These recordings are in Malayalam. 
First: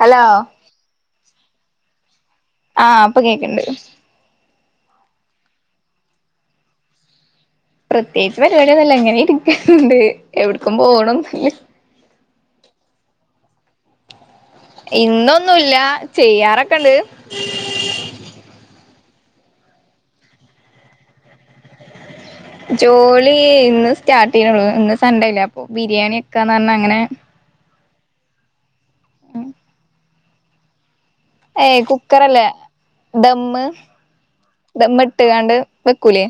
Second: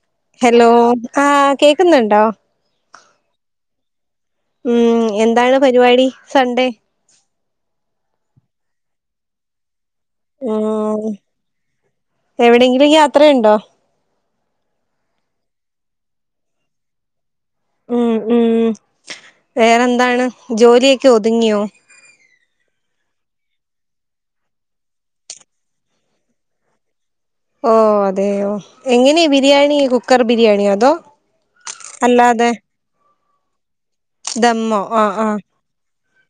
ഹലോ ഹലോ ആഹ് കേക്കുന്നുണ്ടോ ആഹ് അപ്പ കേക്ക്ണ്ട് ഉം എന്താണ് പരിപാടി സൺഡേ പ്രത്യേകിച്ച് പരിപാടിയൊന്നില്ല ഇങ്ങനെ ഇരിക്ക്ണുണ്ട് എവിട്ക്കും പോണൊന്നില്ല എവിടെങ്കിലും യാത്രയുണ്ടോ ഇന്നൊന്നുംല്ല ചെയ്യാറൊക്കെണ്ട് ഉംഹ് ഉംഹ് വേറെന്താണ് ജോലിയക്കെ ഒതുങ്ങിയോ ജോലി ഇന്ന് സ്റ്റാർട്ട് ചെയ്തെ ഉള്ളു ഇന്ന് സൺഡേല്ലേ അപ്പൊ ബിരിയാണി എക്കാന്ന് പറഞ്ഞ് അങ്ങനെ ഓ അതെയോ എങ്ങനെ ബിരിയാണി കുക്കർ ബിരിയാണി അതോ ഏയ് കുക്കറല്ലേ അല്ലാതെ ദമ്മ് ദമ്മോ ദമ്മ് ആഹ് ആഹ് ഇട്ട്കാണ്ട് വെക്കൂല്ലേ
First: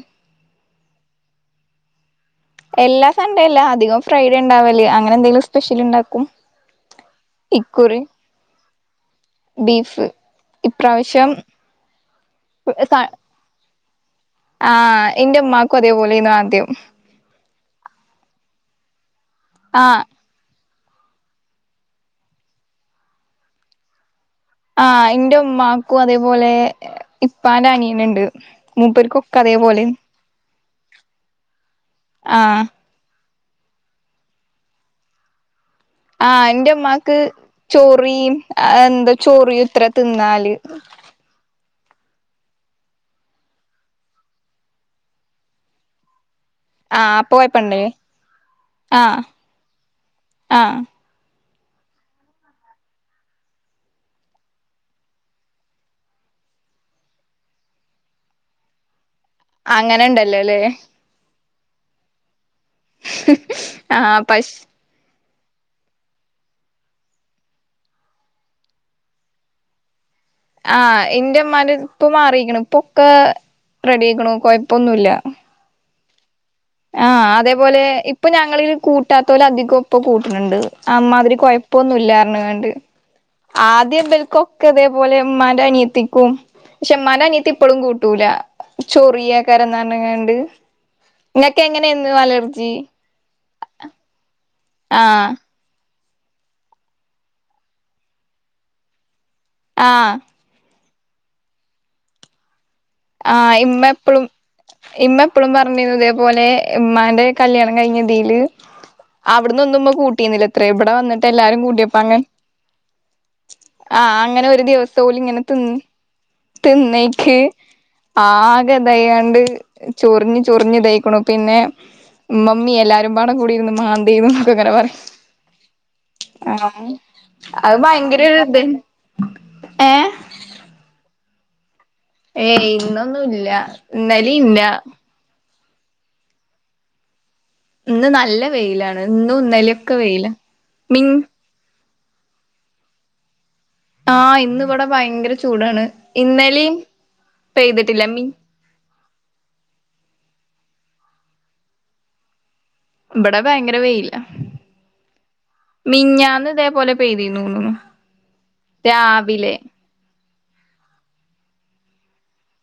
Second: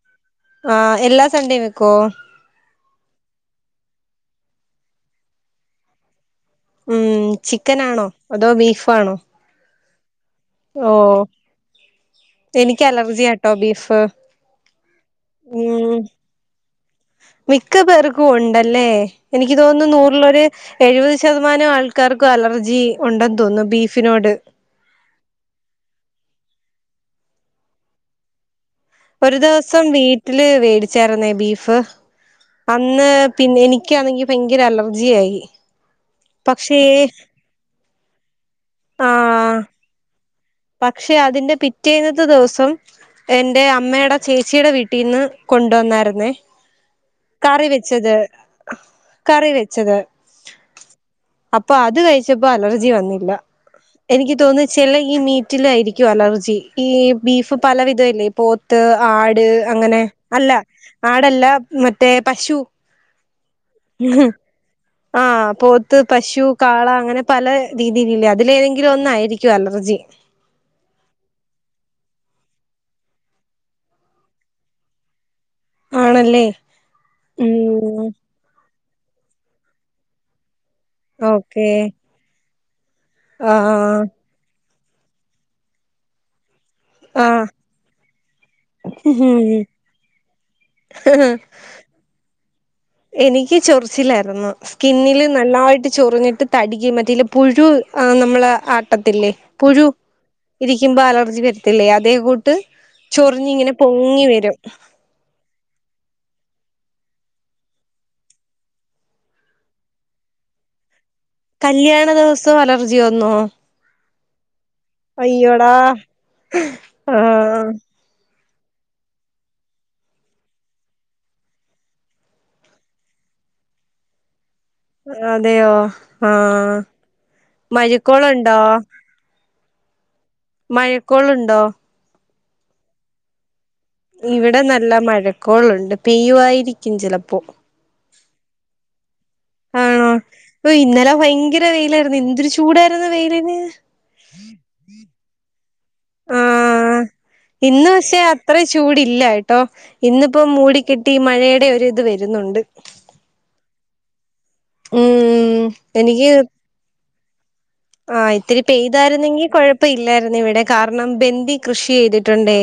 ആഹ് എല്ലാ സൺണ്ടേം വെക്കുവോ എല്ലാ സൺ‌ഡേ അല്ല അധികം ഫ്രൈഡേ ഉണ്ടാവല് അങ്ങനെ എന്തെങ്കിലും സ്പെഷ്യൽ ഉണ്ടാക്കും ഉം ചിക്കൻ ആണോ അതോ ബീഫ് ആണോ ബീഫ് ഇപ്രാവശ്യം എനിക്ക് അലർജിയാട്ടോ ബീഫ് ആഹ് എന്റെ ഉമ്മാക്കും ഉം അതേപോലെന്നു ആദ്യം [unintelligible] മിക്ക പേർക്കും ഉണ്ടല്ലേ എനിക്ക് തോന്നുന്നു ആഹ് നൂറിലൊരു എഴുപത് ശതമാനം ആൾക്കാർക്കും അലർജി ഉണ്ടെന്ന് തോന്നുന്നു ബീഫിനോട് ആഹ് എന്റെ ഉമ്മാക്കും അതേപോലെ ഇപ്പാന്റെ അനിയന് ഇണ്ട് ഒരു ദിവസം വീട്ടില് വേടിച്ചാരുന്നേ ബീഫ് അപ് ആഹ് അന്ന് പിന്നെ എനിക്കാണെങ്കി ഭയങ്കര അലർജി ആയി ആഹ് എന്റെ ഉമ്മാക്ക് ചോറിയും എന്ത് ചോറിയും ഇത്ര തിന്നാല് ക്ഷെ അതിന്റെ പിറ്റേന്നത്തെ ദിവസം എന്റെ അമ്മേടെ ചേച്ചിടെ വീട്ടിന്ന് കൊണ്ട് വന്നാരുന്നേ ആഹ് അപ്പൊ കറി കൊഴപ്പണ്ടേ വെച്ചത് ആഹ് കറി വെച്ചത് ആഹ് അപ്പോ അത് കഴിച്ചപ്പോ അലർജി വന്നില്ല എനിക്ക് തോന്നുന്നു ചെല ഈ മി റ്റിലായിരിക്കും അലർജി ഇ ബീഫ് പലവിധ ഇല്ലേ പ്പോ ത്ത് ആട് അങ്ങനെ അല്ല ആടല്ല മറ്റേ പശു ആഹ് പശ് ആഹ് പോത്ത് പശു കാള അങ്ങനെ പല രീതിലില്ലേ അതിലേതെങ്കിലും ഒന്നായിരിക്കും അലർജി ആഹ് എന്റെഉമ്മാന്റത് ഇപ്പൊ മാറീക്ക്ണു ഇപ്പൊഒക്ക റെഡി ആയ്ക്കുണു കൊഴപ്പൊന്നുല്ല ആണല്ലേ ആഹ് അതേപോലെ ഉം ഇപ്പൊ ഞങ്ങള് കൂട്ടാത്തോല് അധികോം ഇപ്പ കൂട്ടണണ്ട് അമ്മാതിരി ഓക്കെ കൊഴപ്പൊന്നു ഇല്ലാറഞ്ഞ് കാണ്ട് ആ ആദ്യ ഇബൽകൊ ക്ക് അതേപോലെ ഉമ്മാന്റനിയത്തിക്കും പക്ഷെ അമ്മാന്റനിയത്തി ഇപ്പളും കൂട്ടൂല ചൊറിയക്കാരനരഞ്ഞുകാണ്ട് ആ നിങ്ങക്ക് എങ്ങനെയാരുന്നു അലർജി എനിക്ക് ചൊറിച്ചിലാരുന്നു സ്കിന്നില് ആഹ് നന്നാ യിട്ട് ചൊറിഞ്ഞിട്ട് തടിക്കും മറ്റേ ഇല്ല പുഴു ആഹ് നമ്മളെ ആട്ടത്തില്ലേ പുഴു ആഹ് ഇരിക്കുമ്പോ അലർജി വരത്തില്ലേ അതേ കൂട്ട് ചൊറിഞ്ഞ് ഇങ്ങനെ പൊങ്ങി വെരും ഇപ്പഴും പറഞ്ഞി ഇതേ പോലെ ഉമ്മാന്റെ കല്യാണം കഴിഞ്ഞ് ഇതില് അവിടന്ന് ഒന്നും ഇമ്മ കൂട്ടി ന്നീലത്രേ ഇവിടെ വന്ന് കല്ല്യാണ ദിവസം അലർജി വന്നോ ആഹ അങ്ങനെ ഒരു ദിവസം ഓല് ഇങ്ങനെ അയ്യോടാ തിന്ന് തിന്നേക്ക് ആഹ് ആകെ ഇതായോണ്ട് ചൊറിഞ്ഞ് ചൊറിഞ്ഞ് ദെയ്ക്കണു പിന്നെ ഇ മമ്മി എല്ലാരും പാടാ കൂടി ഇരുന്ന് മാന്തി നോക്ക അങ്ങനെ പറ അതെയോ ആഹ ആഹ് അത് ഭയങ്കര ഒരു മഴക്കോളുണ്ടോ ഇത് ഏ മഴക്കോൾ ഉണ്ടോ ഏയ് ഇന്ന് ഒന്നും ഇല്ല ഇവിടെ നല്ല മഴക്കോള് ഉണ്ട് പെയ്യും മായിരിക്കും ചെലപ്പോ ഇന്ന് നല്ല വെയിലാ ഇ ന്നും ഇന്നേൽ ഒക്കെ ആണോ ഇന്നലെ ഭയങ്കര വെയില് ആയിരുന്നു എന്ത്‌ ഒരു ചൂടായിരുന്നു വെയിലിന് അ ഇന്ന് ഇവിടെ ഭയങ്കര ചൂടാണ് ഇന്നലെയും അ ഇന്ന് പക്ഷേ അ അത്ര ചൂട് ഇല്ലട്ടോ ഇന്ന് ഇപ്പം മൂടിക്കെട്ടി മഴയടെ ഒരു ഇത് വെരുന്ന് ഒണ്ട് ഇവിടെ ഭയങ്കര വെയിലാ ഉം മിഞ്ഞാന്ന് ഇതേപോലെ പെയ്തീന്നന്നുന്നു ആ ഇത്തിരി പെയ്താ ആയിരുന്നെങ്കി കൊഴപ്പ ഇല്ലായിരുന്നു ഇവിടെ കാരണം ബന്ദി കൃഷി ചെയ്തിട്ട് ഒണ്ടേ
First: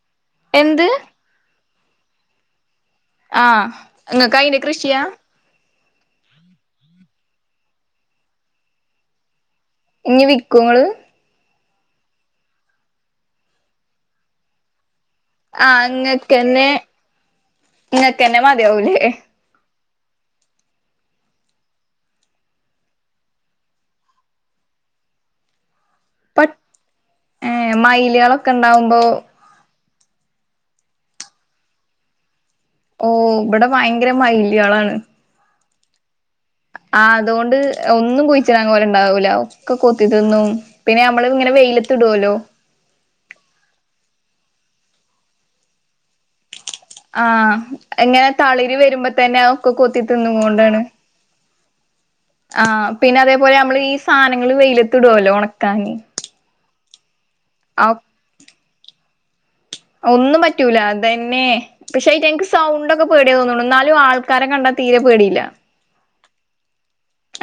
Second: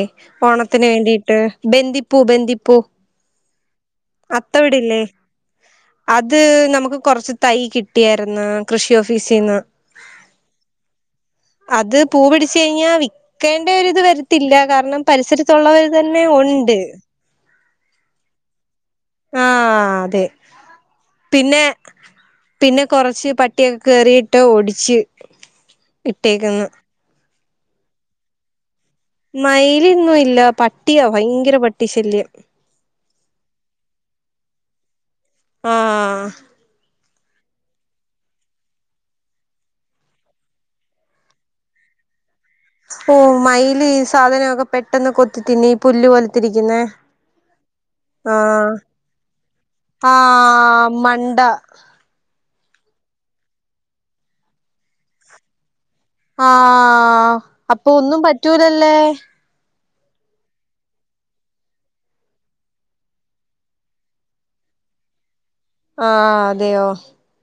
എന്ത് ഓണത്തിന് വേണ്ടിട്ട് ബന്ദിപ്പൂ ബന്ദിപ്പൂ ആഹ് ഇങ്ങക്ക് അയിന്റെ അത്തം കൃഷിയാ ഇടില്ലേ അത് നമുക്ക് കൊറച്ച് തൈ കിട്ടിയായിരുന്നു കൃഷി ഓഫീസിന്ന് ഇനി വിക്കോ ഇങ്ങള് അത് പൂ പിടിച്ച് കഴിഞ്ഞാൽ വിൽക്കേണ്ട ഒരു ഇത് വെരത്തില്ല കാരണം പരിസരത്ത് ആഹ് ഒള്ളവര് തന്നെ ഒണ്ട് നിങ്ങക്ക് എന്നെ മതിയാവുലേ ആഹ അതെ പിന്നെ പിന്നെ കൊറച്ച് പട്ടിക്ക് കേറിയിട്ട് ഒടിച്ച് ഇട്ടേക്കന്ന് ഏ മയിലുകള് ഒക്കെ എണ്ടാവുമ്പോ മയില് എങ്ങും ഇല്ല പട്ടിയാ ഭയങ്കര പട്ടി ശല്യം ഓ ഇവിടെ ഭയങ്കര മയിലികള് ആണ് ആഹ ആ അത് കൊണ്ട് ഒന്നും കുയിച്ചിടാൻ ഓല് ഒണ്ടാവൂല ഒക്കെ കൊത്തി തിന്ന് പിന്നെ ഞമ്മള് ഇങ്ങനെ വെയിലത്ത് ഇടുവല്ലോ ഓ മയില് ഈ സാധനം ഒക്കെ പെട്ടെന്ന് കൊത്തി തിന്നും ഈ പുല്ല് പോലെ തിരിക്കുന്നേ ആഹ എങ്ങനെ തളിര് വെരുമ്പോ തന്നെ ഒക്കെ കൊത്തി തിന്നും കൊണ്ടാണ് ആഹ് മണ്ട ആ പിന്നെ അതേപോലെ ഞമ്മള് ഈ സാധനങ്ങള് വെയിലത്ത് ഇടുവല്ലോ ഒണക്കാനീ ആ അപ്പൊ ഒന്നും പറ്റൂലല്ലേ ഒന്നും പറ്റൂല അതന്നെ പക്ഷെ ഇതെന്ക്ക് സൗണ്ടൊക്കെ പേടിയാ തോന്നണു എന്നാലും ആൾക്കാരെ കണ്ടാ തീരെ പേടിയില്ല ആഹ് അതെയോ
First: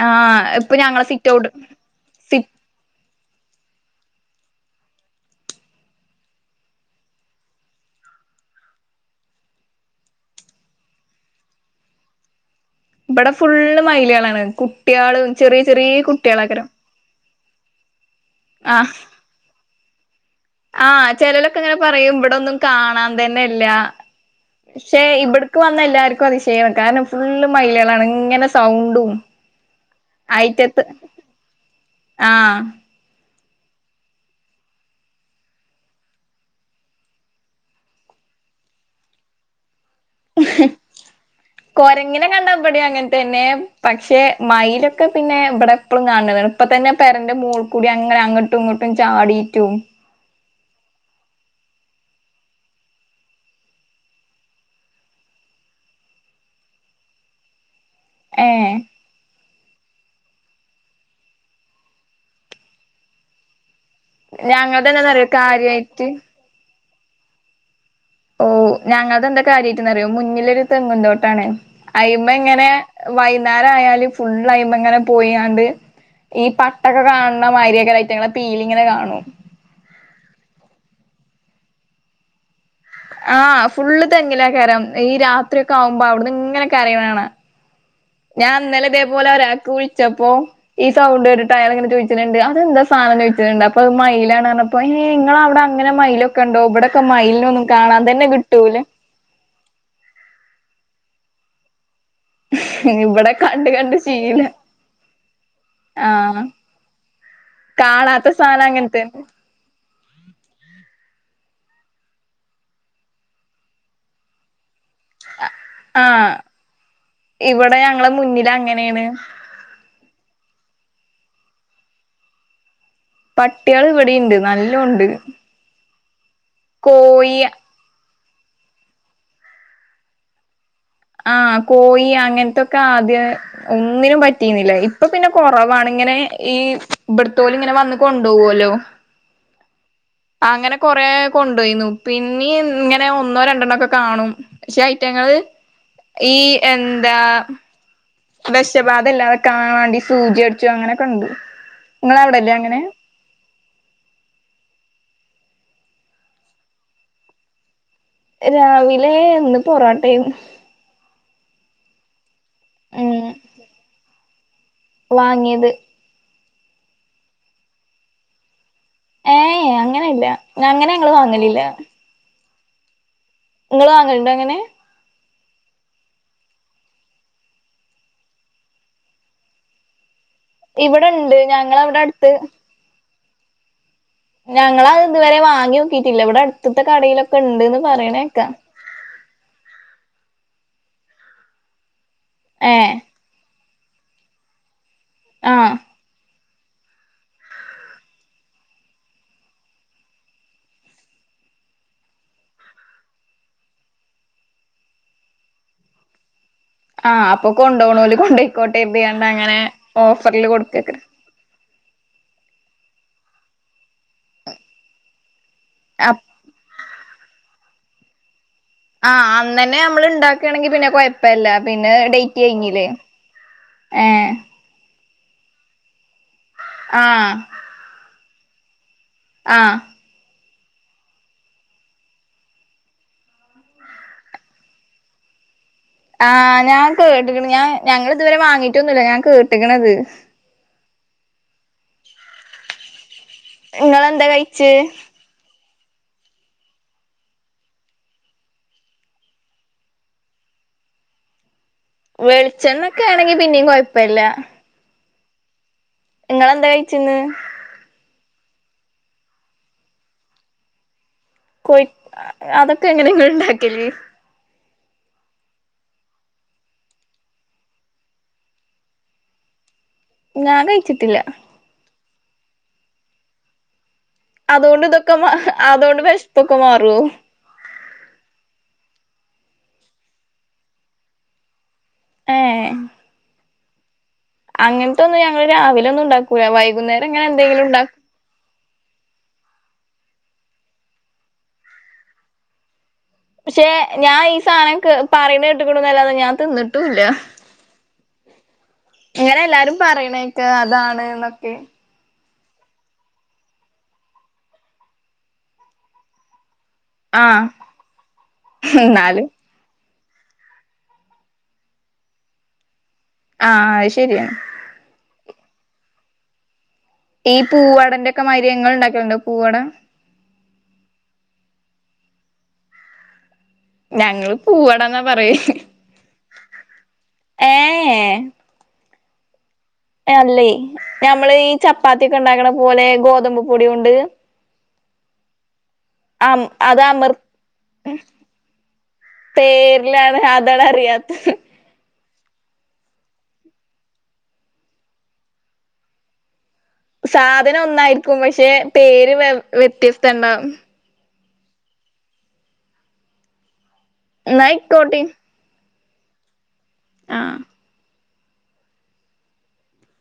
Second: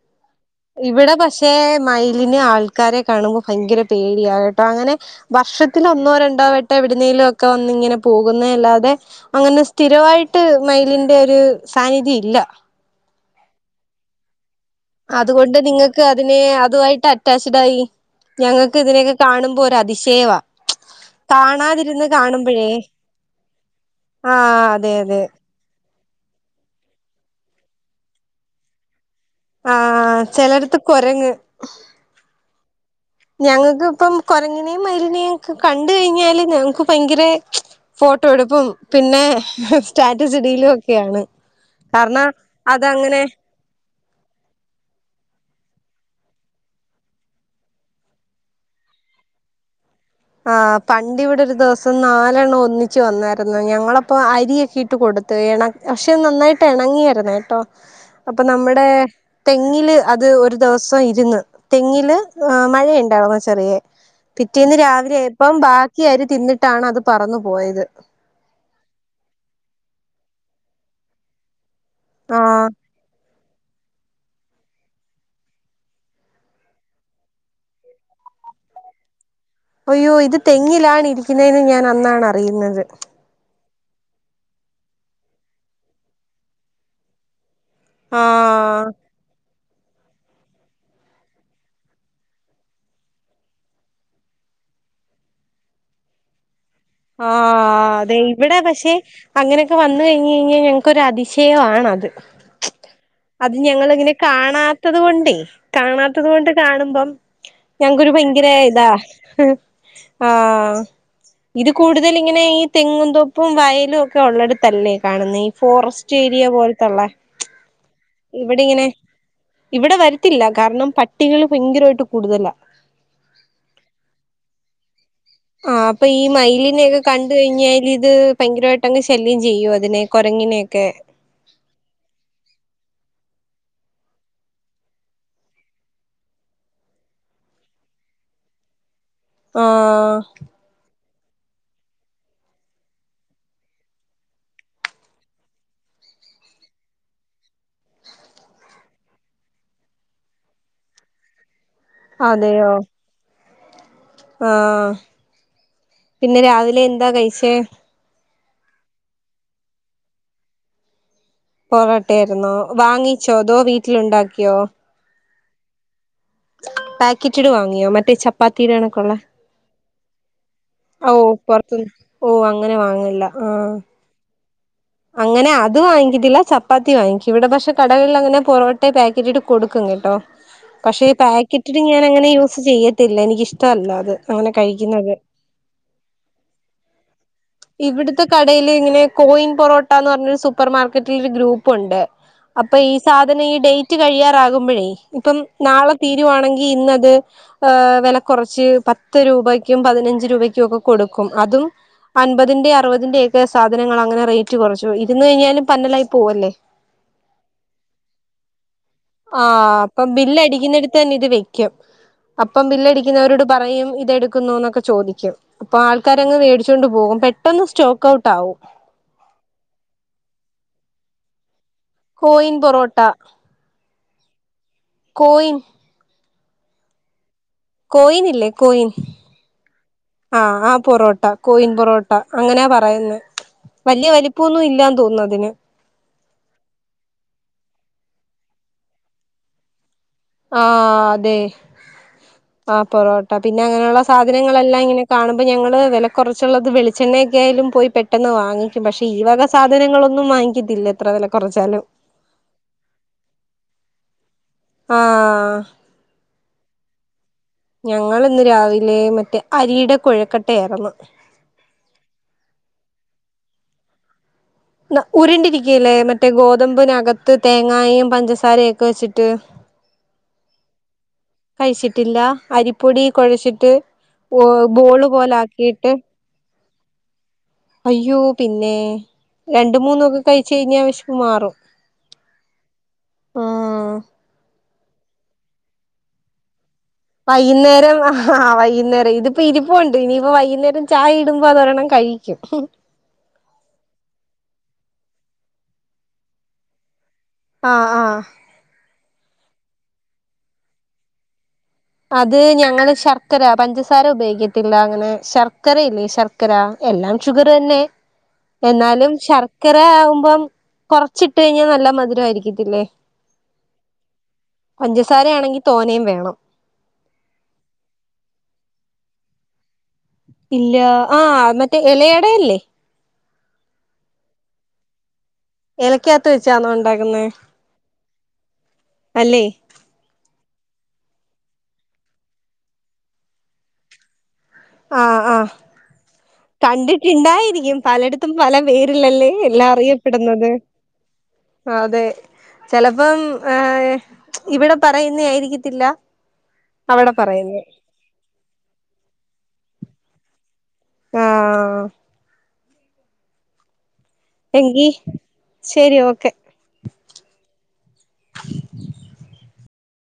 ആഹ് ഇപ്പൊ ഞങ്ങളെ ഇവിടെ സിറ്റൗട്ട് പക്ഷെ മൈ സി ലിന് ആൾക്കാരെ കാണുമ്പൊ ഭയങ്കര പേടിയ കേട്ടോ അങ്ങനെ വർഷത്തിലൊന്നോ രണ്ടോ വെട്ടം എവിടുന്നേലുംക്കെ വന്നിങ്ങനെ പോകുന്നെയല്ലാതെ അങ്ങനെ സ്ഥിരവായിട്ട് മയിലിന്റെ ഒരു സാന്നിധ്യം ഇല്ല ഇവിടെ ഫുള്ള് മയില്കളാണ് കു അത് കൊണ്ട് നിങ്ങക്കതിനേ അതുവായിട്ട ട്ടാസിടായി ഞങ്ങക്ക് ആഹ് ഇതിനെയൊക്കെ കാണുമ്പോ ഒരതിശയവാ ആഹ് ചെലോലക്ക്ങ്ങനെ പറയും ഇവ്ടൊന്നും കാണാൻ തന്നെല്ല്യ ആഹ് അതെ പക്ഷെ അതെ ഇബ്ട് ക്ക് വന്ന എല്ലാര്ക്കു അതിശയവാ കാരണം ഫുള്ള് മയില്കളാണ് ഇങ്ങനെ സൗണ്ടും ആഹ് ചെലടത്ത് അയിറ്റത്ത് കൊരങ്ങ് ആഹ് ഞങ്ങക്ക്പ്പം കൊരങ്ങ്നേം മയിലിനേംക്കെ കണ്ട് കഴിഞ്ഞാല് ഞങ്ങക്ക് ഭയ്ങ്കരേ ഫോട്ടോ എടുപ്പും പിന്നെ സ്റ്റാറ്റസിടീലും ഒക്കെയാണ് കൊരങ്ങിനെ കാരണം കണ്ടാ ഇബടിം അങ്ങനെ അതങ്ങനെ തന്നെ പക്ഷെ മയിലൊക്കെ പിന്നെ ഇബടെ എപ്പളും കാൺതാണ് ഇപ്പ തന്നെ പെരേന്റെ മോൾ കൂടി അങ്ങനെ അങ്ങട്ട് ട്ടും ഇങ്ങട്ടും ചാടീറ്റും ആഹ് പണ്ട് ഇവടൊരു ദിവസം നാലെണ്ണം ഒന്നിച്ച് വന്നാര്ന്നു ഞങ്ങളപ്പൊ അരിയക്കിട്ട് കൊടുത്ത് എണക് പക്ഷെ അത് നന്നായിട്ടെണങ്ങിയാര്ന്ന് കേട്ടോ അപ്പൊ ഏ നമ്മടേ തെങ്ങില് അത് ഒരു ദിവസം ഇര്ന്ന് തെങ്ങില് ഏഹ് മഴയ്ണ്ടാവും ചെറിയേ ഞങ്ങൾതെന്താന്നറിയോ കാര്യായ്റ്റ് തിന്നിട്ടാണത് പറന്നു പോയത് ഓഹ് ഞങ്ങൾതെന്താ കാര്യയ്റ്റ്ന്ന്റിയോ മുന്നിലൊരു തെങ്ങുന്തോട്ടാണ് അയിമ്മങ്ങനെ ആഹ് വൈന്നാരായാല് ഫുൾ അയിമ്മേങ്ങനെ പോയിയാണ്ട് ഈ പട്ടക്കെ കാണുന്ന മാതിരിക്കെ ഐറ്റകളെ പീലിങ്ങനെ കാണും അയ്യോ ഇത് തെങ്ങിലാണ് ഇരിക്ക്ന്നേന്ന് ഞാൻ അന്നാണറിയ്ന്നത് ആഹ് ഫുള്ള് തെങ്ങിലെകാരം ഈ രാത്രി ഒക്കെ ആവുമ്പോ ഔട്ന്ന് ഇങ്ങനെ കരയണാണാം ഞാൻ ആഹ് ഇന്നലെ ഇതെപോലെ ഒരാക്ക് വിളിച്ചപ്പോ ഈ സൗണ്ട് കേട്ട്ട്ട് അയാള്ങ്ങനെ ചോയ്ച്ച്ണുണ്ട് അതെന്താ സാനം ചോയ്ച്ച്ണുണ്ട് അപ്പൊ അത് മയിലാണ്ന്ന അപ്പയിന് ങ്ങളവ്ടെ അങ്ങനെ മയിലക്കെണ്ടാവും ബടൊക്കെ മയിൽനൊന്നും കാണാൻ തന്നെ കിട്ടൂല്ല അങ്ങനൊക്കെ വന്ന് കയ്ഞ്ഞഴിഞ്ഞാ ഞങ്ങക്കൊരു അതിശയവാണത് ഇവിടെ അത് കണ്ട് കണ്ട് ഞങ്ങള്ങ്ങനെ ശീലം കാണാത്തത് കൊണ്ടേയ് കാണാത്തത് ആഹ് കൊണ്ട് കാണുമ്പം ഞങ്ങ്ക്കൊരു കാണാത്ത ഭയ്ങ്കരേ സാധനം ഇതാ അങ്ങനത്തെ ആഹ് ഇത് കൂടുതല്ങ്ങനെ ഈ തെങ്ങുംതോപ്പും വയലും ഒക്കെ ഒള്ളടത്തല്ലേ കാണ്ന്നെ ആഹ് ഫോറസ്റ്റേരിയ പോലത്ത്ള്ളേ ഇവിടെ ഞങ്ങളെ മുന്നിൽ ഇവിടിങ്ങനെ അങ്ങനെയാണ് ഇവിടെ വരത്തില്ല കാരണം പട്ടികള് ഭയ്ങ്കരായിട്ട് കൂടുതലാ പട്ട്യള് ഇവിടേണ്ട് നല്ലോണ്ട് ആഹ് അപ്പൊ ഈ മയിലിനെക്കെ കണ്ട് കോഴി കഴിഞ്ഞാലിത് ഭയ്ങ്കരായിട്ടങ്ങ് ശല്യം ചെയ്യും അതിനെ കൊരങ്ങിനെക്കെ ആഹ് കോയി അങ്ങൻത്തൊക്കെ ആദ്യേ ഒന്നിനും പറ്റീന്നില്ല ഇപ്പൊ പിന്നെ കൊറവാണിങ്ങനെ ഈ ഇബട്ത്തോല് ങ്ങനെ വന്ന് കൊണ്ടോവ്വ്ല്ലോ ആഹ് അങ്ങനെ കൊറേ കൊണ്ടോയ്ന്നു പിന്നിം ഇങ്ങനെ ഒന്നോ രണ്ടെണ്ണോക്കെ കാണും ക്ഷെ ഐറ്റങ്ങള് ഈ എന്താ വെഷബാധല്ലാതാക്കാൻ വാണ്ടി സൂചി അടിച്ചു അങ്ങനെയൊക്കെണ്ട് ങ്ങളവ്ടല്ലേ അതെയോ അങ്ങനെ ആഹ് പിന്നെ രാവിലെ എന്താ കഴിച്ചേ രാവിലെ ഇന്ന് പൊറാട്ടെന്നു പൊറോട്ടെര്ന്നോ ഉം വാങ്ങിച്ചോ അതോ വീട്ടിലുണ്ടാക്കിയോ വാങ്ങിയത് പാക്കറ്റ്ഡ് വാങ്ങിയോ മറ്റേ ചപ്പാത്തീടെ കണക്കുള്ളേ ഏഹ് യെ അങ്ങനെ അല്ല അങ്ങനെ ഞങ്ങൾ വാങ്ങലില്ല പൊറത്തുന്ന് ഓഹ് അങ്ങനെ വാങ്ങേല്ല ഇങ്ങള് വാങ്ങല്ണ്ടോ അങ്ങനെ അങ്ങനെ അത് വാങ്ങിക്കത്തില്ല ചപ്പാത്തി വാങ്ങിക്കും ഇവടെ പഷെ കടകളിൽ അങ്ങനെ പൊറോട്ടെ പാക്കറ്റിട്ട് കൊടുക്കും കേട്ടോ പഷെ ഇവിടെണ്ട് പാക്കറ്റ്ഡ് ഞങ്ങളവിടെ ഞാൻ അങ്ങനെ അടുത്ത് യൂസ് ചെയ്യത്തില്ല എനിക്ക് ഇഷ്ട്ടവല്ലാ അത് അങ്ങനെ ഞങ്ങളത് കഴിക്കുന്നത് ഇതുവരെ വാങ്ങി നോക്കിട്ടില്ല ഇവിടെ അടുത്ത്ത്തെ കടയിലൊ ഇവിടുത്തെ കടേല് ഇങ്ങനെ കോയിൻ പൊറോട്ടാന്ന് പറ്ഞ്ഞൊരു സൂപ്പർമാർക്കറ്റിൽ ഒരു ഗ്രൂപ്പുണ്ട് ഏ അപ്പം ഈ സാധനം ഈ ഡൈറ്റ് കഴിയാറാകുമ്പഴേ ഇപ്പം ആഹ് നാളെ തീരുവാണെങ്കിൽ ഇന്നത് വില കുറച്ച് പത്ത് രൂപക്കും പതിനഞ്ച് രൂപയ്ക്കും ഒക്കെ കൊടുക്കും അതും അൻപതിന്റെ അറുപതിന്റെ ഒക്കെ സാധനങ്ങൾ അങ്ങനെ റേറ്റ് കുറച്ചു ഇരുന്ന് കഴിഞ്ഞാലും പന്നലായി പോവല്ലേ ആഹ് അപ്പൊ കൊണ്ടോണോല് കൊണ്ടോയിക്കോട്ടെ കര്തി കാണ്ട് അങ്ങനെ ആഹ് അപ്പം ബില്ല് ഓഫറ്ല് കൊടുക്കെ അടിക്കുന്നിടത്ത് ക്കാരം [unintelligible] അപ്പം ബില്ലടിക്കുന്നവരോട് പറയും ഇതെടു ക്കുന്നോന്നൊക്കെ ചോദിക്കും അപ്പൊ അപ് ആൾക്കാരങ്ങ് മേടിച്ചോണ്ട് പോകും പെട്ടന്ന് സ്റ്റോക്ക് ഔട്ട് ആകും ആഹ് അന്നന്നെ നമ്മള് ഇണ്ടാക്കയാണെങ്കി പിന്നെ കുഴപ്പല്ല പിന്നെ ഡേറ്റ് കോയിൻ കയിഞ്ഞ് ല്ലേ പൊറോട്ട ഏഹ് കോയിൻ ആഹ് കോയിനില്ലേ കോയിൻ ആഹ് ആഹ് ആ പൊറോട്ട കോയിൻ പൊറോട്ട അങ്ങനാ പറയുന്നേ വല്ല്യ വലിപ്പൊന്നും ഇല്ലാന്ന് തോന്നുന്നു അതിന് ആഹ് ഞാൻ കേട്ട്ക്ക്ണ് ഞാൻ ഞങ്ങള് ഇതുവരെ വാങ്ങിട്ടൊന്നുല്ല ഞാൻ കേട്ട്ക്ക്ണത് ആഹ് അതെ ആ പൊറോട്ട പിന്നെ അങ്ങനെയുള്ള ഇങ്ങളെന്താ കഴിച്ച് സാധനങ്ങളെല്ലാം ഇങ്ങനെ കാണുമ്പം ഞങ്ങള് വില കുറച്ചുള്ളത് വെളിച്ചെണ്ണയൊക്കൊയാലും പോയി പെട്ടെന്ന് വാങ്ങിക്കും പക്ഷെ ഈ വക സാധനങ്ങളൊന്നും വാങ്ങിക്കത്തില്ല എത്ര വില കുറച്ചാലും വെളിച്ചെണ്ണ ഒക്കെ ആണെങ്കി പിന്നെയും കുയപ്പല്ല ആഹ് ഇങ്ങളെന്താ കഴിച്ച് ഇന്ന് ഞങ്ങള് ഇന്ന് രാവിലെ മറ്റേ അരിയുടെ കുഴക്കട്ട യാര്ന്നു കുഴ അതൊക്കെ എങ്ങനെ ഇങ്ങള് ഇണ്ടാക്കല് ങ്ങ ഉരുണ്ടിരിക്കല്ലേ മറ്റേ ഗോതമ്പ് നകത്ത് തേങ്ങായും പഞ്ചസാരയും ഒക്കെ വെച്ചിട്ട് ഞാൻ കഴിച്ചിട്ടില്ല കഴിച്ചിട്ടില്ല അരിപ്പൊടി കുഴച്ചിട്ട് അതുകൊണ്ട് ബോള് ഇതൊക്കെ മാ പോലെ ആക്കിയിട്ട് അതുകൊണ്ട് വെശ്പ്പൊക്കെ മാറുവോ അയ്യോ പിന്നെ രണ്ട് മൂന്നൊക്കെ കഴിച്ച് കഴിഞ്ഞാ വെശപ്പ് മാറും ഏഹ് ആഹ് അങ്ങനത്തെ ഒന്നും ഞങ്ങള് രാവിലെ ഒന്നും ഉണ്ടാക്കൂല വൈകുന്നേ വൈകുന്നേരം ആഹ് വൈകുന്നേരം ഇത്പ്പം ഇരിപ്പുണ്ട് ഇനിയിപ്പോ വൈകുന്നേരം ചായ ഇടുമ്പോ അതൊരെണ്ണം കഴിക്കും പക്ഷെ ഞാൻ ഈ സാധനം കേ പറയുന്നേ കേട്ടുക്കുണ്ന്നല്ലാതെ ഞാൻ തിന്നിട്ടും ല്ല ആഹ് ആഹ് ഇങ്ങനെ എല്ലാരും പറയണേക്ക അതാണ് എന്നൊക്കെ അത് ഞങ്ങള് ശർക്കര പഞ്ചസാര ഉപയോഗിക്കത്തില്ല അങ്ങനെ ശർക്കരയില്ലേ ശർ ക്കര എല്ലാം ആഹ് ഷുഗർ തന്നെ എന്നാലും ശർ ക്കര ആകുമ്പോ കൊറച്ചിട്ട് കഴിഞ്ഞാൽ നല്ല മധുരം ആയിരിക്കത്തില്ലേ ആ അത് ശരിയാണ് പഞ്ചസാരയാണെങ്കിൽ തോനയും വേണം ഈ പൂവടന്റെ ഒക്കെ മായിരി ങ്ങൾ ഉണ്ടാക്കലുണ്ടോ പൂവട ഇല്ല ആഹ് മറ്റേ എല എടയല്ലേ? ഞങ്ങള് പൂവാടാന്നാ പറയ ഇലയ്ക്കകത്ത് വെച്ചാന്നോ ഉണ്ടാക്കുന്നേ? ഏഹ് അല്ലേ? അല്ലേ ഞമ്മള് ഈ ചപ്പാത്തിയൊക്കെ ഉണ്ടാക്കണ പോലെ ഗോതമ്പ് പൊടി കൊണ്ട് ആഹ് ആഹ് അം അത് കണ്ടിട്ടിണ്ടായിരിക്കും പലട്ത്തും പല പേരില്ലല്ലേ എല്ലാം അമർത്തേരിലാണ് അറിയപ്പെടുന്നത് അതാണ് അറിയാത്തത് ആഹ് അതെ ചെലപ്പം ഏഹ് ഇവിടെ പറയുന്ന ആയിരിക്കത്തില്ല അവിടെ സാധനം പറയുന്നെ ഒന്നായിരിക്കും പക്ഷെ പേര് വെ വ്യത്യസ്ത ഉണ്ടാവും ആഹ് ന്നാ എങ്കീ ആയിക്കോട്ടെ ശരി ഓക്കെ ആഹ്